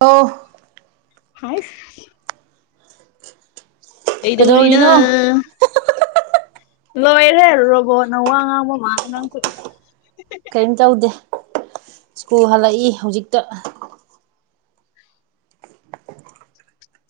ꯑꯣ ꯍꯥꯏꯁ ꯀꯩꯗꯧꯔꯤꯅꯣ ꯂꯣꯏꯔꯦꯍꯦ ꯔꯣꯕꯣꯠꯅ ꯋꯥ ꯉꯥꯡꯕ ꯃꯥꯂꯦ ꯅꯪꯁꯨ ꯀꯦꯝ ꯇꯧꯗꯦ ꯁ꯭ꯀꯨꯜ ꯍꯜꯂꯛꯏ ꯍꯧꯖꯤꯛꯇ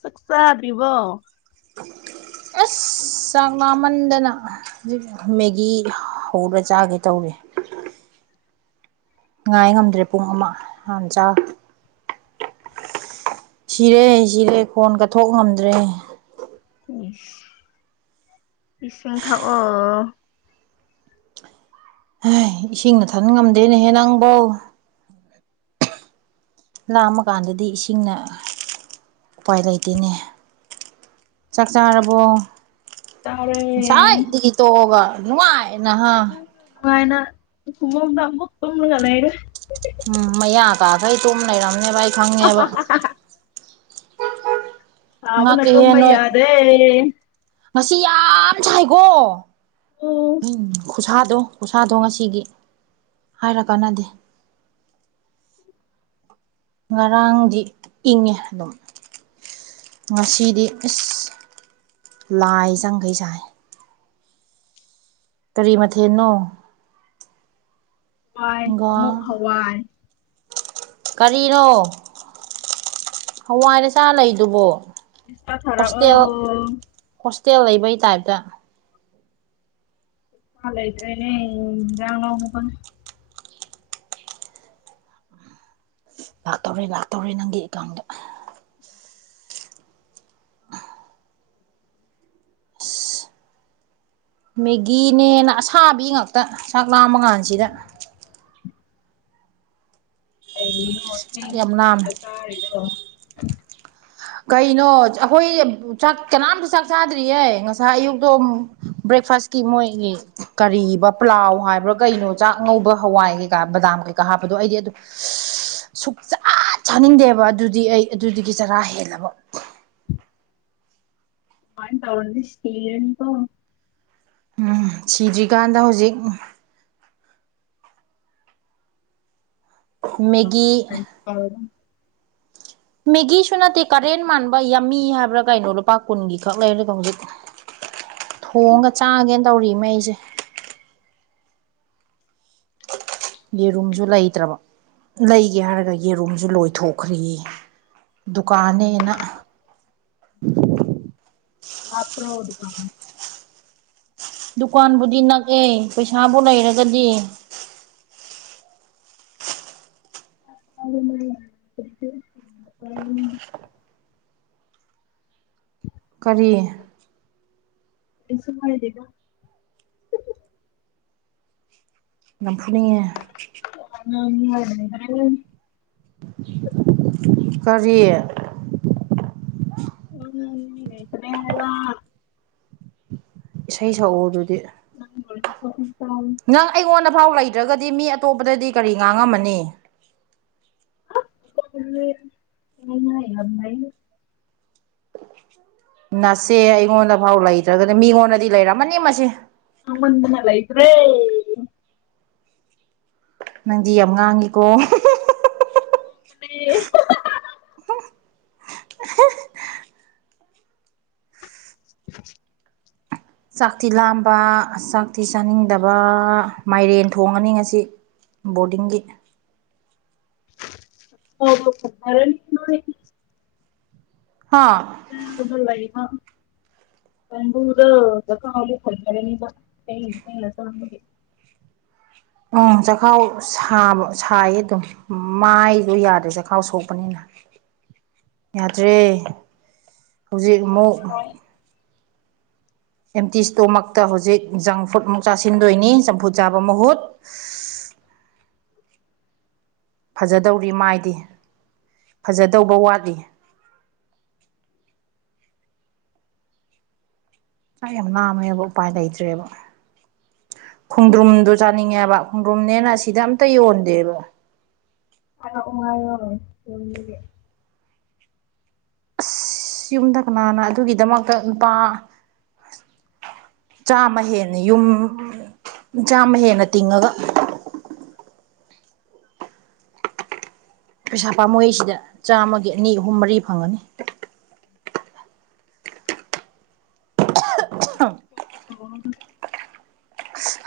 ꯆꯥꯛ ꯆꯥꯗ꯭ꯔꯤꯕꯣ ꯑꯁ ꯆꯥꯛ ꯂꯥꯝꯃꯟꯗꯅ ꯍꯧꯖꯤꯛ ꯃꯦꯒꯤ ꯍꯧꯔ ꯆꯥꯒꯦ ꯇꯧꯔꯤ ꯉꯥꯏ ꯉꯝꯗ꯭ꯔꯦ ꯄꯨꯡ ꯑꯃ ꯍꯥꯟ ꯆꯥ ꯁꯤꯔꯦ ꯁꯤꯔꯦ ꯈꯣꯟꯒ ꯊꯣꯛ ꯉꯝꯗ꯭ꯔꯦ ꯏꯁꯤꯡ ꯊꯥꯛ ꯑꯣ ꯏꯁꯤꯡꯅ ꯊꯟ ꯉꯝꯗꯦꯅꯦꯍꯦ ꯅꯪꯕꯣ ꯂꯥꯝꯃ ꯀꯥꯟꯗꯗꯤ ꯏꯁꯤꯡꯅ ꯎꯄꯥꯏ ꯂꯩꯇꯦꯅꯦ ꯆꯥꯛ ꯆꯥꯔꯕꯣ ꯆꯥꯔꯦ ꯉꯁꯥꯏꯗꯒꯤ ꯇꯣꯛꯑꯒ ꯅꯨꯡꯉꯥꯏ ꯅꯍꯥ ꯅꯨꯡꯉꯥꯏꯅ [unintelligible] ꯇꯨꯝꯂꯒ ꯂꯩꯔꯦ ꯎꯝ ꯃꯌꯥ ꯀꯥꯒꯩ ꯇꯨꯝ ꯂꯩꯔꯝꯅꯦꯕ ꯑꯩ ꯈꯪꯉꯦꯕ ꯁꯥꯕꯅ ꯉꯛꯏꯍꯦ ꯇꯨꯝꯕ ꯅꯣꯏ ꯌꯥꯗ꯭ꯔꯦ ꯉꯁꯤ ꯌꯥꯝ ꯁꯥꯏꯀꯣ ꯎꯝ ꯈꯨꯁꯥꯗꯣ ꯈꯨꯁꯥꯗꯣ ꯉꯁꯤꯒꯤ ꯍꯥꯏꯔ ꯀꯥꯟꯅꯗꯦ ꯉꯔꯥꯡꯗꯤ ꯏꯪꯉꯦ ꯑꯗꯨꯝ ꯉꯁꯤꯗꯤ ꯏꯁ ꯂꯥꯏ ꯆꯪꯈꯩ ꯁꯥꯏ ꯀꯔꯤ ꯃꯊꯦꯜꯅꯣ ꯋꯥꯏ ꯑꯃꯨꯛ ꯍꯪꯒꯥꯝ ꯍꯋꯥꯏ ꯀꯔꯤꯅꯣ ꯍꯋꯥꯏꯗ ꯆꯥ ꯂꯩꯗꯨꯕꯣ ꯄꯩꯁꯥ ꯊꯥꯔꯛꯑꯣ ꯍꯣꯁꯇꯦꯜ ꯍꯣꯁꯇꯦꯜ ꯂꯩꯕꯩ ꯇꯥꯏꯞꯇ ꯄꯩꯁꯥ ꯂꯩꯇ꯭ꯔꯦꯅꯦ ꯌꯦꯟꯁꯥꯡ ꯂꯧꯅꯕ ꯂꯥꯛꯇꯧꯔꯦ ꯂꯥꯛꯇꯧꯔꯦ ꯅꯪꯒꯤ ꯑꯦꯀꯥꯎꯟꯗ [unintelligible] [inaudible] ꯃꯦꯒꯤꯅꯦꯅ ꯑꯁꯥꯕꯤ ꯉꯥꯛꯇ ꯆꯥꯛ ꯂꯥꯝꯃ ꯀꯥꯟꯁꯤꯗ ꯀꯩꯒꯤꯅꯣ ꯆꯥꯛ ꯊꯦꯡ ꯌꯥꯝ ꯂꯥꯝꯃꯦ ꯊꯦꯡ ꯆꯥꯔꯤꯗꯣ ꯀꯩꯅꯣ ꯑꯩꯈꯣꯏ ꯆꯥꯛ ꯀꯅꯥꯝꯇ ꯆꯥꯛ ꯆꯥꯗ꯭ꯔꯤꯌꯦ ꯉꯁꯥꯏ ꯑꯌꯨꯛꯇꯣ ꯕ꯭ꯔꯦꯛꯐꯥꯁ ꯀꯤ ꯃꯣꯏꯒꯤ ꯀꯔꯤꯕ ꯄ꯭ꯂꯥꯎ ꯍꯥꯏꯕ꯭ꯔꯥ ꯀꯩꯅꯣ ꯆꯥꯛ ꯑꯉꯧꯕ ꯍꯋꯥꯏ ꯀꯩꯀꯥ ꯕꯗꯥꯝ ꯀꯩꯀꯥ ꯍꯥꯞꯄꯗꯣ ꯑꯩꯗꯤ ꯑꯗꯨ [inaudible] ꯁꯨꯛꯆꯥꯥ ꯆꯥꯅꯤꯡꯗꯦꯕ ꯑꯗꯨꯗꯤ ꯑꯩ ꯑꯗꯨꯗꯒꯤ ꯆꯔꯥ ꯍꯦꯜꯂꯕ ꯑꯃꯥꯢ ꯇꯧꯔꯗꯤ ꯁꯤꯅꯤ ꯀꯣ ꯎꯝ ꯁꯤꯗ꯭ꯔꯤꯀꯥꯟꯗ ꯍꯧꯖꯤꯛ ꯎꯝ ꯃꯦꯒꯤ ꯑꯥꯎ ꯃꯦꯒꯤꯁꯨ ꯅꯠꯇꯦ ꯀꯔꯦꯟ ꯃꯥꯟꯕ ꯌꯝꯃꯤ ꯍꯥꯏꯕ꯭ꯔꯥ ꯀꯩꯅꯣ ꯂꯨꯄꯥ ꯀꯨꯟꯒꯤ ꯈꯛ ꯂꯩꯔꯒ ꯍꯧꯖꯤꯛ ꯊꯣꯡꯉ ꯆꯥꯒꯦꯅ ꯇꯧꯔꯤ ꯃꯤ ꯑꯩꯁꯦ ꯌꯦꯔꯨꯝꯁꯨ ꯂꯩꯇ꯭ꯔꯥꯕ ꯂꯩꯒꯦ ꯍꯥꯏꯔꯒ ꯌꯦꯔꯨꯝꯖꯨ ꯂꯣꯏꯊꯣꯛꯈ꯭ꯔꯦꯌꯦ ꯗꯨꯀꯥꯟꯅꯦꯅ [unintelligible] ꯗꯨꯀꯥꯟ ꯗꯨꯀꯥꯟꯕꯨꯗꯤ ꯅꯛꯑꯦ ꯄꯩꯁꯥꯕꯨ ꯂꯩꯔꯒꯗꯤ [unintelligible] ꯀꯔꯤ ꯀꯩꯁꯨ ꯍꯥꯏꯗꯦꯗ ꯌꯥꯝ ꯐꯨꯅꯤꯡꯉꯦ [unintelligible] ꯀꯔꯤ [unintelligible] ꯏꯁꯩ ꯁꯛꯎ ꯑꯗꯨꯗꯤ ꯅꯪ ꯑꯣꯏꯅ ꯁꯛꯑꯣ ꯇꯥꯏ ꯅꯪ ꯑꯩꯉꯣꯟꯗꯐꯥꯎ ꯂꯩꯇ꯭ꯔꯒꯗꯤ ꯃꯤ ꯑꯇꯣꯞꯄꯗꯗꯤ ꯀꯔꯤ ꯉꯥꯡꯉꯝꯃꯅꯤ [unintelligible] ꯑꯣꯟꯅꯔꯝꯒꯅꯤ ꯅꯆꯦ ꯑꯩꯉꯣꯟꯗꯐꯥꯎ ꯂꯩꯇ꯭ꯔꯒꯗꯤ ꯃꯤꯉꯣꯟꯗꯗꯤ ꯂꯩꯔꯝꯃꯅꯤ ꯃꯁꯦ ꯉꯥꯡꯃꯟꯗꯅ ꯂꯩꯇ꯭ꯔꯦ ꯅꯪꯗꯤ ꯌꯥꯝ ꯉꯥꯡꯉꯤꯀꯣ ꯄꯦ [inaudible] ꯆꯥꯛ ꯇꯤ ꯂꯥꯝꯕ ꯆꯥꯛ ꯇꯤ ꯆꯥꯅꯤꯡꯗꯕ ꯃꯥꯏꯔꯦꯟ ꯊꯣꯡꯉꯅꯤ ꯉꯁꯤ ꯕꯣꯔꯗꯤꯡꯒꯤ [unintelligible] ꯍꯥꯥ [unintelligible] [unintelligible] ꯎꯝ ꯆꯈꯥꯎ ꯁꯥꯕ ꯁꯥꯏꯌꯦ ꯑꯗꯨꯝ ꯃꯥꯏꯗꯣ ꯌꯥꯗꯦ ꯆꯈꯥꯎ ꯁꯣꯛꯄꯅꯤꯅ ꯌꯥꯗ꯭ꯔꯦ ꯍꯧꯖꯤꯛ ꯑꯃꯨꯛ ꯑꯣꯏꯔꯔꯣꯏ ꯑꯦꯝꯇꯤ ꯁ꯭ꯇꯣꯃꯥꯛꯇ ꯍꯧꯖꯤꯛ ꯖꯪ ꯐꯨꯗꯃꯨꯛ ꯆꯥꯁꯤꯟꯗꯣꯏꯅꯤ ꯆꯝꯐꯨꯠ ꯆꯥꯕ ꯃꯍꯨꯠ ꯐꯖꯗꯧꯔꯤ ꯃꯥꯏꯗꯤ ꯐꯖꯗꯧꯕ ꯋꯥꯠꯂꯤ ꯥꯆꯥꯛ ꯌꯥꯝ ꯂꯥꯝꯃꯦꯕ ꯎꯄꯥꯏ ꯂꯩꯇ꯭ꯔꯦꯕ ꯈꯣꯡꯗ꯭ꯔꯨꯝꯗꯨ ꯆꯥꯅꯤꯡꯉꯦꯕ ꯈꯣꯡꯗ꯭ꯔꯨꯝꯅꯦꯅ ꯑꯁꯤꯗ ꯑꯝꯇ ꯌꯣꯟꯗꯦꯕ ꯍꯥꯏꯔꯛꯑꯣ ꯍꯥꯏꯑꯣ ꯌꯨꯝꯕꯗꯒꯤ ꯑꯁ ꯌꯨꯝꯗ ꯀꯅꯥꯟꯅ ꯑꯗꯨꯒꯤꯗꯃꯛꯇ ꯅꯨꯄꯥ ꯆꯥꯝꯃ ꯍꯦꯟꯅ ꯌꯨꯝ ꯆꯥꯝꯃ ꯍꯦꯟꯅ ꯇꯤꯡꯉꯒ ꯄꯩꯁꯥ ꯄꯥꯝꯃꯨꯏꯁꯤꯗ ꯆꯥꯝꯃꯒꯤ ꯑꯅꯤ ꯑꯍꯨꯝ ꯃꯔꯤ ꯐꯪꯉꯅꯤ [unintelligible]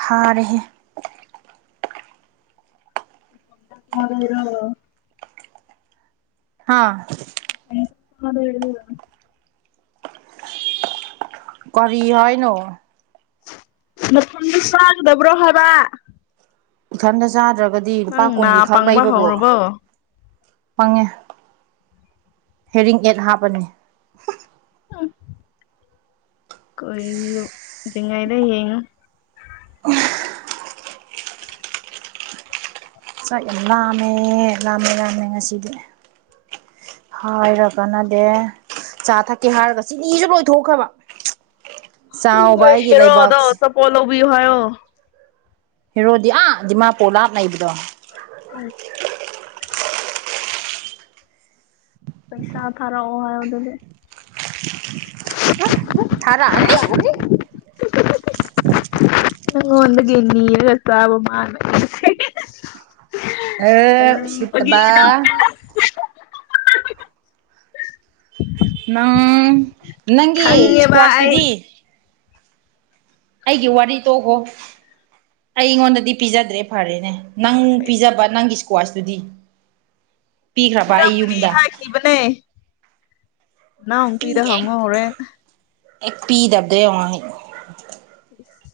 ꯍꯥꯔꯦꯍꯦ ꯍꯥꯕꯩꯔꯣ ꯍꯥꯥ ꯍꯥꯕꯩꯔꯣ ꯀꯔꯤ ꯍꯥꯏꯅꯣ ꯃꯄꯥꯟꯗ ꯆꯥꯒꯗꯧꯕ꯭ꯔꯣ ꯍꯥꯏꯕ ꯏꯊꯟꯗ ꯆꯥꯗ꯭ꯔꯒꯗꯤ ꯂꯨꯄꯥ ꯅꯪ ꯅꯥ ꯀꯨꯟꯒꯤ ꯈꯛ ꯄꯪꯕ ꯂꯩꯕꯕꯨ ꯍꯧꯔꯕꯣ ꯐꯪꯉꯦ ꯍꯦꯔꯤꯡ ꯑꯦꯠ ꯍꯥꯞꯄꯅꯤ [inaudible] ꯑꯩꯌꯣ ꯎꯗ꯭ꯔꯤꯉꯥꯏꯗ ꯌꯦꯉꯣ [unintelligible] ꯆꯥꯛ ꯌꯥꯝ ꯂꯥꯝꯃꯦ ꯂꯥꯝꯃꯦ ꯂꯥꯝꯃꯦ ꯉꯁꯤꯗꯤ ꯍꯥꯏꯔ ꯀꯥꯟꯅꯗꯦ ꯆꯥ ꯊꯛꯀꯦ ꯍꯥꯏꯔꯒ ꯆꯤꯅꯤꯁꯨ ꯂꯣꯏꯊꯣꯛꯈ꯭ꯔꯕ ꯆꯥꯎꯕ ꯅꯣꯏ ꯑꯩꯒꯤ ꯍꯦꯔꯣꯗꯣ ꯂꯩꯕꯥꯛꯁꯦ ꯑꯆꯥꯄꯣꯠ ꯂꯧꯕꯤꯌꯨ ꯍꯥꯏꯌꯣ ꯍꯦꯔꯣꯗꯤ ꯑꯥ ꯗꯤꯃꯥꯄꯨꯔ ꯂꯥꯞꯅ ꯂꯩꯕꯗꯣ ꯑꯩꯁ ꯄꯩꯁꯥ ꯊꯥꯔꯛꯑꯣ ꯍꯥꯏꯑꯣ ꯑꯗꯨꯗꯤ ꯊꯥꯔꯛꯑꯅꯤ [unintelligible] ꯑꯩꯉꯣꯟꯗꯒꯤ ꯅꯤꯔꯒ ꯆꯥꯕ ꯃꯥꯅ ꯑꯦ ꯐꯒꯤ ꯎꯁꯤꯠꯇꯕ ꯇꯧꯕꯅꯦ ꯅꯥ꯬꯬ꯅꯪꯒꯤ ꯈꯪꯉꯦꯕ ꯑꯩ ꯏꯁꯀ꯭ꯋꯥꯁꯇꯨꯗꯤ ꯑꯩꯒꯤ ꯋꯥꯔꯤ ꯇꯣꯛꯈꯣ ꯑꯩꯉꯣꯟꯗꯗꯤ ꯄꯤꯖꯗ꯭ꯔꯦ ꯐꯔꯦꯅꯦ ꯅꯪ ꯄꯤꯖꯕ ꯅꯪꯒꯤ ꯏꯁ꯭ꯀ꯭ꯋꯥꯁꯇꯨꯗꯤ ꯏꯔꯝꯒꯅꯤ ꯍꯥꯏꯈꯤꯕꯅꯦ ꯄꯤ ꯏꯅꯥꯎꯅꯨꯄꯤꯗ ꯑꯦ ꯍꯪꯉꯣ ꯍꯣꯔꯦꯟ ꯍꯦꯛ ꯄꯤꯗꯕꯗ ꯌꯦꯡꯉꯣ ꯑꯩ ꯏꯁ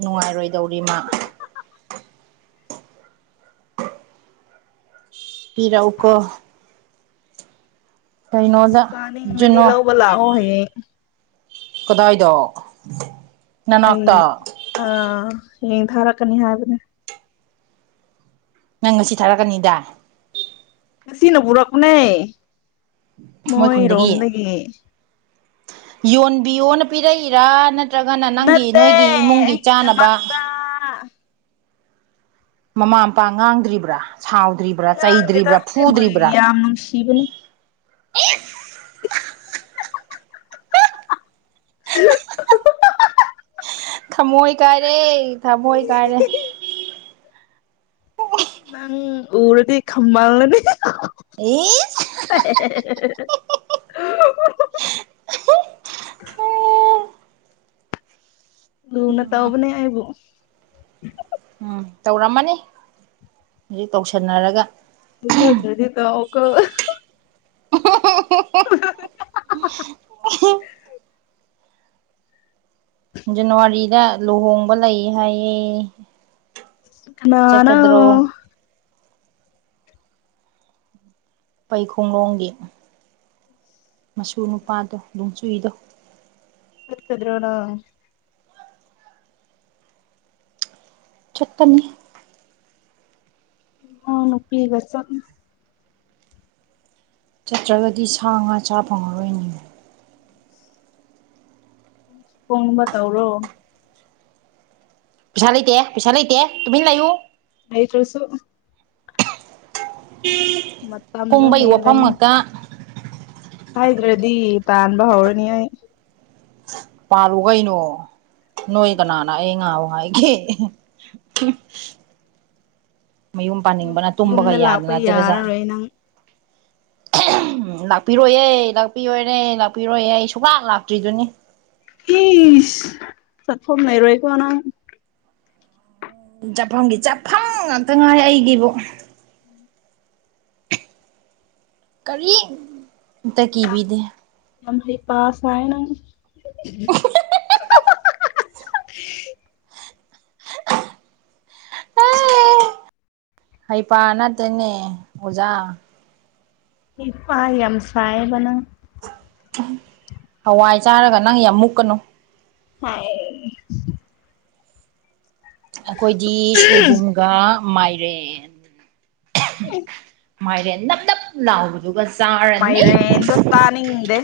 ꯅꯨꯡꯉꯥꯏꯔꯣꯏꯗꯧꯔꯤ ꯃꯥ ꯄꯤꯔꯛꯎꯀꯣ ꯀꯩꯅꯣꯗ ꯆꯥꯅꯤꯡꯉꯗꯤ ꯖꯨꯅꯣ ꯂꯧꯕ ꯂꯥꯛꯑꯣ ꯍꯌꯦꯡ ꯀꯗꯥꯏꯗ ꯑꯩ ꯅꯅꯥꯛꯇ ꯑꯥ ꯍꯌꯦꯡ ꯊꯥꯔꯛꯀꯅꯤ ꯍꯥꯏꯕꯅꯦ ꯅꯪ ꯉꯁꯤ ꯊꯥꯔꯛꯀꯅꯤꯗꯥꯏ ꯉꯁꯤꯅ ꯄꯨꯔꯛꯄꯅꯦ ꯃꯣꯏ ꯈꯨꯟꯗꯒꯤ ꯃꯣꯏꯔꯣꯝꯗꯒꯤ ꯌꯣꯟꯕꯤꯌꯣꯅ ꯄꯤꯔꯛꯏꯔꯥ ꯅꯠ ꯅꯠꯇ꯭ꯔꯒꯅ ꯅꯪꯒꯤ ꯅꯠꯇꯦ ꯅꯣꯏꯒꯤ ꯏꯃꯨꯡꯒꯤ ꯆꯥꯅꯕ ꯑꯩꯒꯤꯗꯃꯛꯇ ꯃꯃꯥ ꯃꯄꯥ ꯉꯥꯡꯗ꯭ꯔꯤꯕ꯭ꯔꯥ ꯁꯥꯎꯗ꯭ꯔꯤꯕ꯭ꯔꯥ ꯉꯥꯡꯗꯦꯗ ꯆꯩꯗ꯭ꯔꯤꯕ꯭ꯔꯥ ꯑꯩꯕꯨ ꯐꯨꯗ꯭ꯔꯤꯕ꯭ꯔꯥ ꯌꯥꯝ ꯅꯨꯡꯁꯤꯕꯅꯤ [unintelligible] [unintelligible] ꯊꯝꯃꯣꯏ ꯀꯥꯏꯔꯦ ꯊꯝꯃꯣꯏ ꯀꯥꯏꯔꯦ ꯅꯪ ꯎꯔꯗꯤ ꯈꯝꯕꯜꯂꯥꯅꯤ [unintelligible] ꯍꯦ ꯍꯦ ꯍꯨ ꯍꯨ ꯂꯨꯅ ꯇꯧꯕꯅꯦ ꯑꯩꯕꯨ ꯎꯝ ꯇꯧꯔꯝꯃꯅꯤ ꯍꯧꯖꯤꯛ ꯇꯧꯁꯟꯅꯔꯒꯥ ꯄꯤꯖꯗ꯭ꯔꯥꯗꯤ ꯇꯧꯀꯣ ꯍꯥꯍꯤꯍꯥ ꯖꯅꯨꯋꯥꯔꯤꯗ ꯂꯨꯍꯣꯡꯕ ꯂꯩ ꯍꯥꯏꯌꯦ ꯀꯅꯥꯅꯣ ꯆꯠꯀꯗ꯭ꯔꯣ ꯄꯩ ꯈꯣꯡꯂꯣꯡꯒꯤ ꯃꯁꯨ ꯅꯨꯄꯥꯗꯣ ꯅꯣꯡꯆꯨꯏꯗꯣ ꯆꯠꯀꯗ꯭ꯔꯣ ꯅꯪ ꯆꯠꯀꯅꯤ ꯏꯅꯥꯎꯅꯨꯄꯤꯒ ꯆꯠꯅꯤ ꯆꯠꯇ꯭ꯔꯒꯗꯤ ꯁꯥ ꯉꯥ ꯆꯥ ꯐꯪꯉꯔꯣꯏꯅꯦ ꯄꯣꯡꯕ ꯇꯧꯔꯣ ꯄꯩꯁꯥ ꯂꯩꯇꯦ ꯄꯩꯁꯥ ꯂꯩꯇꯦ ꯇꯨꯃꯤꯟ ꯂꯩꯌꯨ ꯂꯩꯇ꯭ꯔꯥꯁꯨ ꯃꯇꯝꯗꯣ ꯀꯨꯝꯕꯩ ꯋꯥꯐꯝ ꯍꯦꯜꯂꯅꯤ ꯉꯥꯛꯇ ꯍꯥꯏꯗ꯭ꯔꯗꯤ ꯇꯥꯟꯕ ꯍꯧꯔꯅꯤ ꯑꯩ ꯇꯥꯜꯂꯨ ꯀꯩꯅꯣ ꯅꯣꯏ ꯀꯅꯥꯅ ꯑꯩ ꯉꯥꯎ ꯍꯥꯏꯒꯦ [unintelligible] ꯃꯌꯨꯝ ꯌꯨꯝ ꯄꯥꯅꯤꯡꯕꯅ ꯇꯨꯝꯕꯒ ꯌꯨꯝꯗ ꯂꯥꯛꯄ ꯌꯥꯗꯅꯖꯔꯖꯥꯠ ꯌꯥꯔꯔꯣꯏ ꯅꯪ ꯑꯍꯝ ꯂꯥꯛꯄꯤꯔꯣꯏꯌꯦ ꯂꯥꯛꯄꯤꯔꯣꯏꯔꯦ ꯂꯥꯛꯄꯤꯔꯣꯏꯌꯦ ꯑꯩ ꯁꯨꯛꯂꯥꯛ ꯂꯥꯛꯇ꯭ꯔꯤꯗꯨꯅꯤ ꯏꯁ ꯆꯠꯐꯝ ꯂꯩꯔꯣꯏꯀꯣꯅꯪ ꯆꯠꯐꯝꯒꯤ ꯆꯠꯐꯝ ꯉꯥꯛꯇ ꯉꯥꯏ ꯑꯩꯒꯤꯕꯨ ꯀꯔꯤꯝꯇ ꯀꯤꯕꯤꯗꯦ ꯌꯥꯝ ꯍꯩꯄꯥ ꯁꯥꯏꯌꯦ ꯅꯪꯁꯤ ꯍꯩꯄꯥ ꯅꯠꯇꯦꯅꯦ ꯑꯣꯖꯥ ꯍꯩꯄꯥ ꯌꯥꯝ ꯁꯥꯏꯌꯦꯕꯅꯪ ꯍꯋꯥꯏ ꯆꯥꯔꯒ ꯅꯪ ꯌꯥꯝ ꯃꯨꯛꯀꯅꯨ ꯍꯥꯏꯁ ꯑꯩꯈꯣꯏꯗꯤ ꯁꯣꯏꯕꯨꯝꯒ ꯃꯥꯏꯔꯦꯟ [unintelligible] ꯃꯥꯏꯔꯦꯟ ꯅꯞ ꯅꯞ ꯂꯥꯎꯕꯟ ꯗꯨꯒ ꯆꯥꯔ ꯃꯥꯏꯔꯦꯟꯗꯣ ꯆꯥꯅꯤꯡꯗꯦ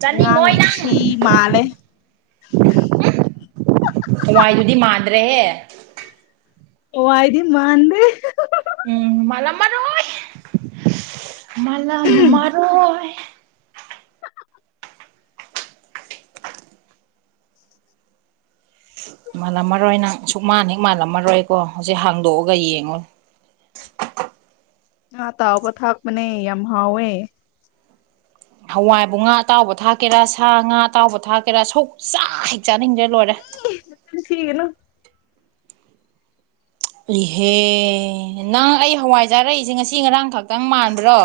ꯆꯥꯅꯤꯡꯉꯣꯏ ꯑꯉꯥꯡꯒꯤ ꯅꯪ ꯊꯤ ꯃꯥꯜꯂꯦ ꯍꯋꯥꯏꯗꯨꯗꯤ ꯃꯥꯟꯗ꯭ꯔꯦꯍꯦ ꯑꯣ ꯍꯥꯏꯥꯏꯗꯤ ꯃꯥꯥꯟꯗꯦ ꯎꯝ ꯃꯥꯂ ꯃꯔꯔꯣꯏ ꯃꯥꯂ ꯃꯔꯔꯣꯏꯑꯣꯏ ꯃꯥꯜꯂꯝꯃꯔꯣꯏ ꯅꯪ ꯁꯨꯃꯥꯟꯅ ꯍꯦꯛ ꯃꯥꯜꯂꯝꯃꯔꯣꯏꯀꯣ ꯍꯧꯖꯤꯛ ꯍꯥꯡꯗꯣꯛꯑꯒ ꯌꯦꯡꯉꯣ ꯑꯥ ꯇꯥꯎꯕ ꯊꯥꯛꯄꯅꯦ ꯌꯥꯝ ꯍꯥꯎꯋꯦ ꯍꯋꯥꯏꯕꯨ ꯉꯥ ꯑꯇꯥꯎꯕ ꯊꯥꯛꯀꯦꯔꯥ ꯁꯥ ꯉꯥ ꯑꯇꯥꯎꯕ ꯊꯥꯛꯀꯦꯔꯥ ꯁꯨꯛꯆ ꯍꯦꯛ ꯆꯥꯅꯤꯡꯗꯦ ꯂꯣꯏꯔꯦ ꯅꯨꯡꯁꯤꯒꯅꯨ ꯏꯍꯦ ꯅꯪ ꯑꯩ ꯍꯋꯥꯏ ꯆꯥꯔꯛꯏꯁꯦ ꯉꯁꯤ ꯉꯔꯥꯡ ꯈꯛꯇꯪ ꯃꯥꯟꯕ꯭ꯔꯣ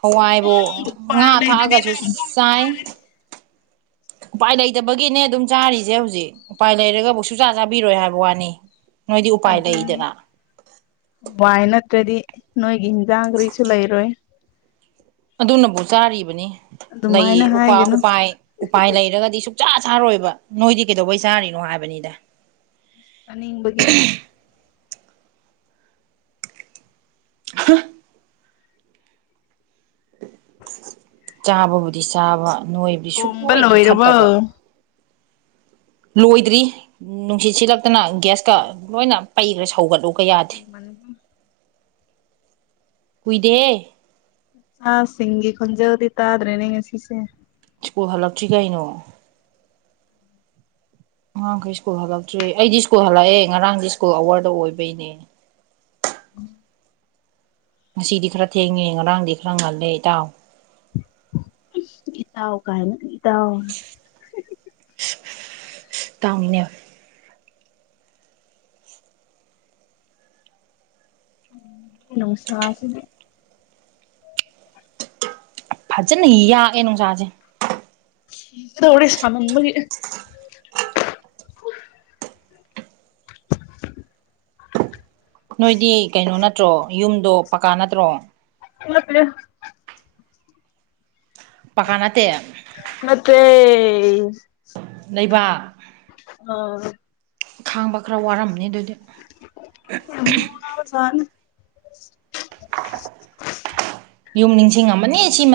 ꯍꯋꯥꯏꯕꯨ ꯉꯥ ꯎꯄꯥꯏ ꯂꯩꯗꯨꯗꯤ ꯊꯥꯛꯑꯒꯁꯨ ꯅꯪ ꯑꯗꯨꯝ ꯆꯥꯏ ꯆꯥꯒꯅꯤ ꯎꯄꯥꯏ ꯂꯩꯇꯕꯒꯤꯅꯦ ꯑꯗꯨꯝ ꯆꯥꯔꯤꯁꯦ ꯍꯧꯖꯤꯛ ꯎꯄꯥꯏ ꯂꯩꯔꯒꯕꯨ ꯁꯨꯛꯆꯥ ꯆꯥꯕꯤꯔꯣꯏ ꯍꯥꯏꯕ ꯋꯥꯅꯤ ꯅꯣꯏꯗꯤ ꯎꯄꯥꯏ ꯑꯗꯨꯅꯦ ꯂꯩꯗꯅ ꯍꯋꯥꯏ ꯅꯠꯇ꯭ꯔꯗꯤ ꯅꯣꯏꯒꯤ ꯏꯟꯖꯥꯡ ꯀꯔꯤꯁꯨ ꯂꯩꯔꯣꯏ ꯑꯗꯨꯅꯕꯨ ꯆꯥꯔꯤꯕꯅꯤ ꯂꯩꯏ ꯑꯗꯨꯃꯥꯏꯅ ꯎꯄꯥꯏ ꯍꯥꯏꯒꯅꯨ ꯎꯄꯥꯏ ꯎꯄꯥꯏ ꯂꯩꯔꯒꯗꯤ ꯁꯨꯡꯛꯆꯥ ꯆꯥꯔꯣꯏꯕ ꯅꯣꯏꯗꯤ ꯀꯩꯗꯧꯕꯩ ꯆꯥꯔꯤꯅꯣ ꯍꯥꯏꯕꯅꯤꯗ ꯆꯥꯅꯤꯡꯕꯒꯤ [inaudible] ꯆꯥꯕꯕꯨꯗꯤ ꯆꯥꯕ ꯅꯣꯏꯕꯗꯤ ꯊꯣꯡꯕ ꯁꯨꯛꯅꯣꯏ ꯂꯣꯏꯔꯕꯣ ꯅꯣꯏꯈꯠꯇꯕ ꯂꯣꯏꯗ꯭ꯔꯤ ꯅꯨꯡꯁꯤꯠ ꯁꯤꯜꯂꯛꯇꯅ ꯒ꯭ꯌꯥꯁꯀ ꯂꯣꯏꯅ ꯄꯩꯒ꯭ꯔꯦ ꯁꯧꯒꯠꯂꯨ ꯀꯌꯥꯗ ꯀꯨꯏꯗꯦ ꯑꯉꯥꯡ ꯁꯤꯡꯒꯤ ꯈꯣꯟꯖꯦꯜꯗꯤ ꯇꯥꯗ꯭ꯔꯦꯅꯦ ꯉꯁꯤꯁꯦ ꯁ꯭ꯀꯨꯜ ꯍꯜꯂꯛꯇ꯭ꯔꯤ ꯀꯩꯅꯣ ꯑꯉꯥꯡꯈꯩ ꯁ꯭ꯀꯨꯜ ꯍꯜꯂꯛꯇ꯭ꯔꯤ ꯑꯩꯗꯤ ꯁ꯭ꯀꯨꯜ ꯍꯜꯂꯛꯑꯦ ꯉꯔꯥꯡꯗꯤ ꯁ꯭ꯀꯨꯜ ꯑꯋꯥꯔꯗ ꯑꯣꯏꯕꯩꯅꯦ [inaudible] ꯉꯁꯤꯗꯤ ꯈꯔ ꯊꯦꯡꯉꯦ ꯉꯔꯥꯡꯗꯤ ꯈꯔ ꯉꯜꯂꯦ ꯏꯇꯥꯎ ꯏꯇꯥꯎ ꯀꯥꯏꯅ ꯏꯇꯥꯎ ꯏꯇꯥꯎꯅꯤꯅꯦ ꯅꯨꯡꯁꯥ ꯁꯤꯗꯤ ꯐꯖꯅ ꯌꯥꯛꯑꯦ ꯅꯨꯡꯁꯥꯁꯦ ꯁꯤꯗꯧꯔꯦ ꯁꯥꯃꯟꯕꯒꯤ ꯅꯣꯏꯗꯤ ꯀꯩꯅꯣ ꯅꯠꯇ꯭ꯔꯣ ꯌꯨꯝꯗꯣ ꯄꯀꯥ ꯅꯠꯇ꯭ꯔꯣ ꯅꯠꯇꯦ ꯄꯥꯀꯥ ꯅꯠꯇꯦ ꯅꯠꯇꯦ ꯂꯩꯕꯥꯛ ꯑ ꯈꯥꯡꯕ ꯈꯔ ꯋꯥꯔꯝꯅꯤ ꯑꯗꯨꯗꯤ ꯌꯥꯝ ꯋꯥꯕꯖꯥꯠꯅꯤ ꯌꯨꯝ ꯅꯤꯡꯁꯤꯡ ꯉꯝꯃꯅꯤ ꯁꯤ